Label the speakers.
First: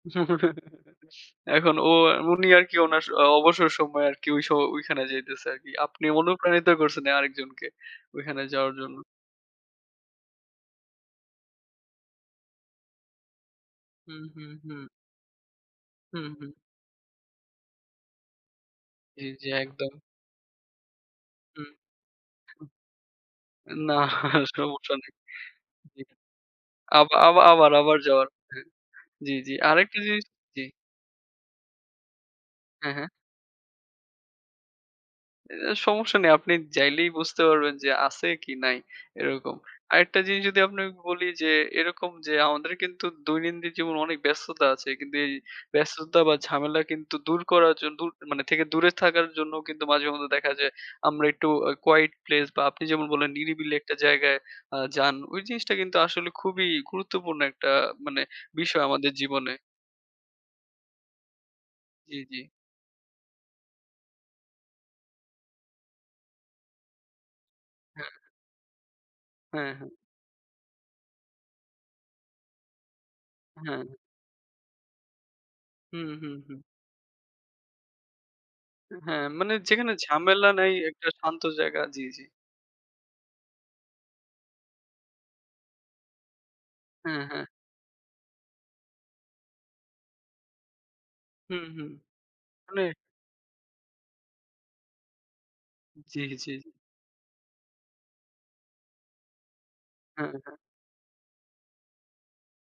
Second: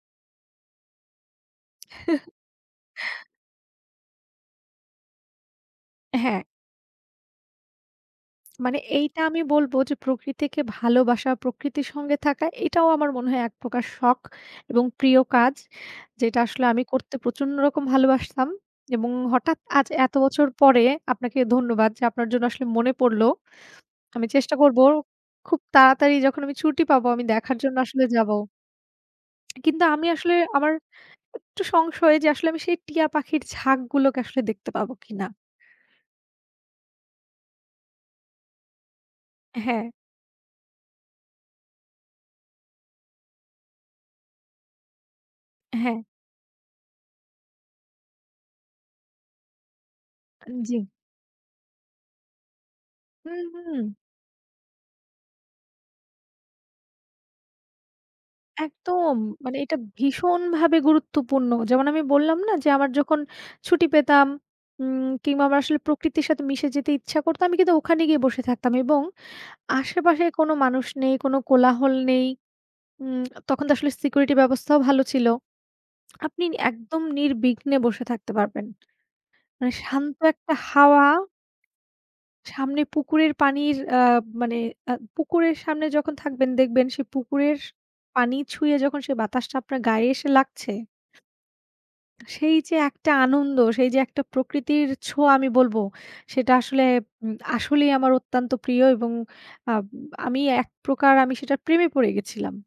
Speaker 1: এখন ও উনি আর কি উনার স অ অবসর সময় আর কি ঐ সো ঐখানে যাইতেছে আর কি। আপনি
Speaker 2: হ্যাঁ।
Speaker 1: অনুপ্রাণিত করছেন আরেকজনকে ঐখানে যাওয়ার
Speaker 2: মানে
Speaker 1: জন্য।
Speaker 2: এইটা আমি বলব যে, প্রকৃতিকে ভালোবাসা, প্রকৃতির সঙ্গে থাকা এটাও আমার মনে হয় একপ্রকার শখ
Speaker 1: হুম, হুম, হুম।
Speaker 2: এবং প্রিয় কাজ।
Speaker 1: হুম,
Speaker 2: যেটা
Speaker 1: হুম।
Speaker 2: আসলে আমি করতে প্রচণ্ড রকম ভালোবাসতাম এবং
Speaker 1: জি, জি,
Speaker 2: হঠাৎ আজ
Speaker 1: একদম।
Speaker 2: এত বছর পরে আপনাকে
Speaker 1: হুম।
Speaker 2: ধন্যবাদ যে, আপনার জন্য আসলে মনে পড়লো। আমি
Speaker 1: না
Speaker 2: চেষ্টা করব
Speaker 1: সমস্যা নেই।
Speaker 2: খুব
Speaker 1: জি।
Speaker 2: তাড়াতাড়ি যখন আমি ছুটি
Speaker 1: আব
Speaker 2: পাবো, আমি
Speaker 1: আবা
Speaker 2: দেখার
Speaker 1: আবার,
Speaker 2: জন্য
Speaker 1: আবার
Speaker 2: আসলে
Speaker 1: যাওয়ার।
Speaker 2: যাবো।
Speaker 1: হ্যাঁ, জি, জি।
Speaker 2: কিন্তু
Speaker 1: আরেকটা
Speaker 2: আমি
Speaker 1: জিনিস
Speaker 2: আসলে,
Speaker 1: জি।
Speaker 2: আমার একটু সংশয় যে, আসলে আমি সেই
Speaker 1: হ্যাঁ,
Speaker 2: টিয়া
Speaker 1: হ্যাঁ।
Speaker 2: পাখির ঝাঁক গুলোকে আসলে দেখতে পাবো কি না?
Speaker 1: এ সমস্যা নেই। আপনি যাইলেই বুঝতে পারবেন যে, আছে কি নাই এরকম।
Speaker 2: হ্যাঁ।
Speaker 1: আরেকটা জিনিস যদি আপনাকে বলি যে, এরকম যে আমাদের কিন্তু দৈনন্দিন জীবনে অনেক ব্যস্ততা আছে। কিন্তু এই
Speaker 2: হ্যাঁ।
Speaker 1: ব্যস্ততা বা ঝামেলা কিন্তু দূর করার জন দূর মানে থেকে দূরে থাকার জন্য কিন্তু মাঝে মধ্যে দেখা যায়
Speaker 2: জি।
Speaker 1: আমরা একটু আ quiet place বা আপনি যেমন বললেন
Speaker 2: হুম,
Speaker 1: নিরিবিলি
Speaker 2: হুম।
Speaker 1: একটা জায়গায় আ যান। ঐ জিনিসটা কিন্তু আসলে খুবই গুরুত্বপূর্ণ ১ টা মানে বিষয় আমাদের
Speaker 2: একদম,
Speaker 1: জীবনে।
Speaker 2: মানে এটা ভীষণভাবে গুরুত্বপূর্ণ। যেমন আমি
Speaker 1: জি, জি।
Speaker 2: বললাম না যে, আমার যখন ছুটি পেতাম উম কিংবা আমার আসলে প্রকৃতির সাথে মিশে যেতে ইচ্ছা করত, আমি কিন্তু ওখানে
Speaker 1: হ্যাঁ।
Speaker 2: গিয়ে বসে থাকতাম এবং
Speaker 1: হ্যাঁ, হ্যাঁ।
Speaker 2: আশেপাশে কোন মানুষ নেই, কোন কোলাহল নেই। উম তখন তো
Speaker 1: হ্যাঁ।
Speaker 2: আসলে সিকিউরিটি ব্যবস্থাও ভালো ছিল।
Speaker 1: হুম, হুম,
Speaker 2: আপনি
Speaker 1: হুম।
Speaker 2: একদম নির্বিঘ্নে বসে থাকতে পারবেন।
Speaker 1: এ হ্যাঁ, মানে
Speaker 2: মানে
Speaker 1: যেখানে
Speaker 2: শান্ত
Speaker 1: ঝামেলা
Speaker 2: একটা
Speaker 1: নাই ১
Speaker 2: হাওয়া।
Speaker 1: টা শান্ত জায়গা। জি, জি।
Speaker 2: সামনে পুকুরের পানির আ মানে আ পুকুরের সামনে যখন থাকবেন দেখবেন সেই
Speaker 1: হ্যাঁ, হ্যাঁ।
Speaker 2: পুকুরের পানি ছুঁয়ে যখন সেই বাতাসটা আপনার গায়ে এসে লাগছে
Speaker 1: হুম, হুম।
Speaker 2: সেই যে
Speaker 1: মানে
Speaker 2: একটা আনন্দ, সেই যে একটা প্রকৃতির ছোঁয়া আমি বলব
Speaker 1: জি,
Speaker 2: সেটা
Speaker 1: জি, জি।
Speaker 2: আসলে, উম আসলেই আমার অত্যন্ত প্রিয় এবং আব
Speaker 1: হ্যাঁ,
Speaker 2: আমি
Speaker 1: হ্যাঁ।
Speaker 2: ১ প্রকার, আমি সেটার প্রেমে পড়ে গেছিলাম।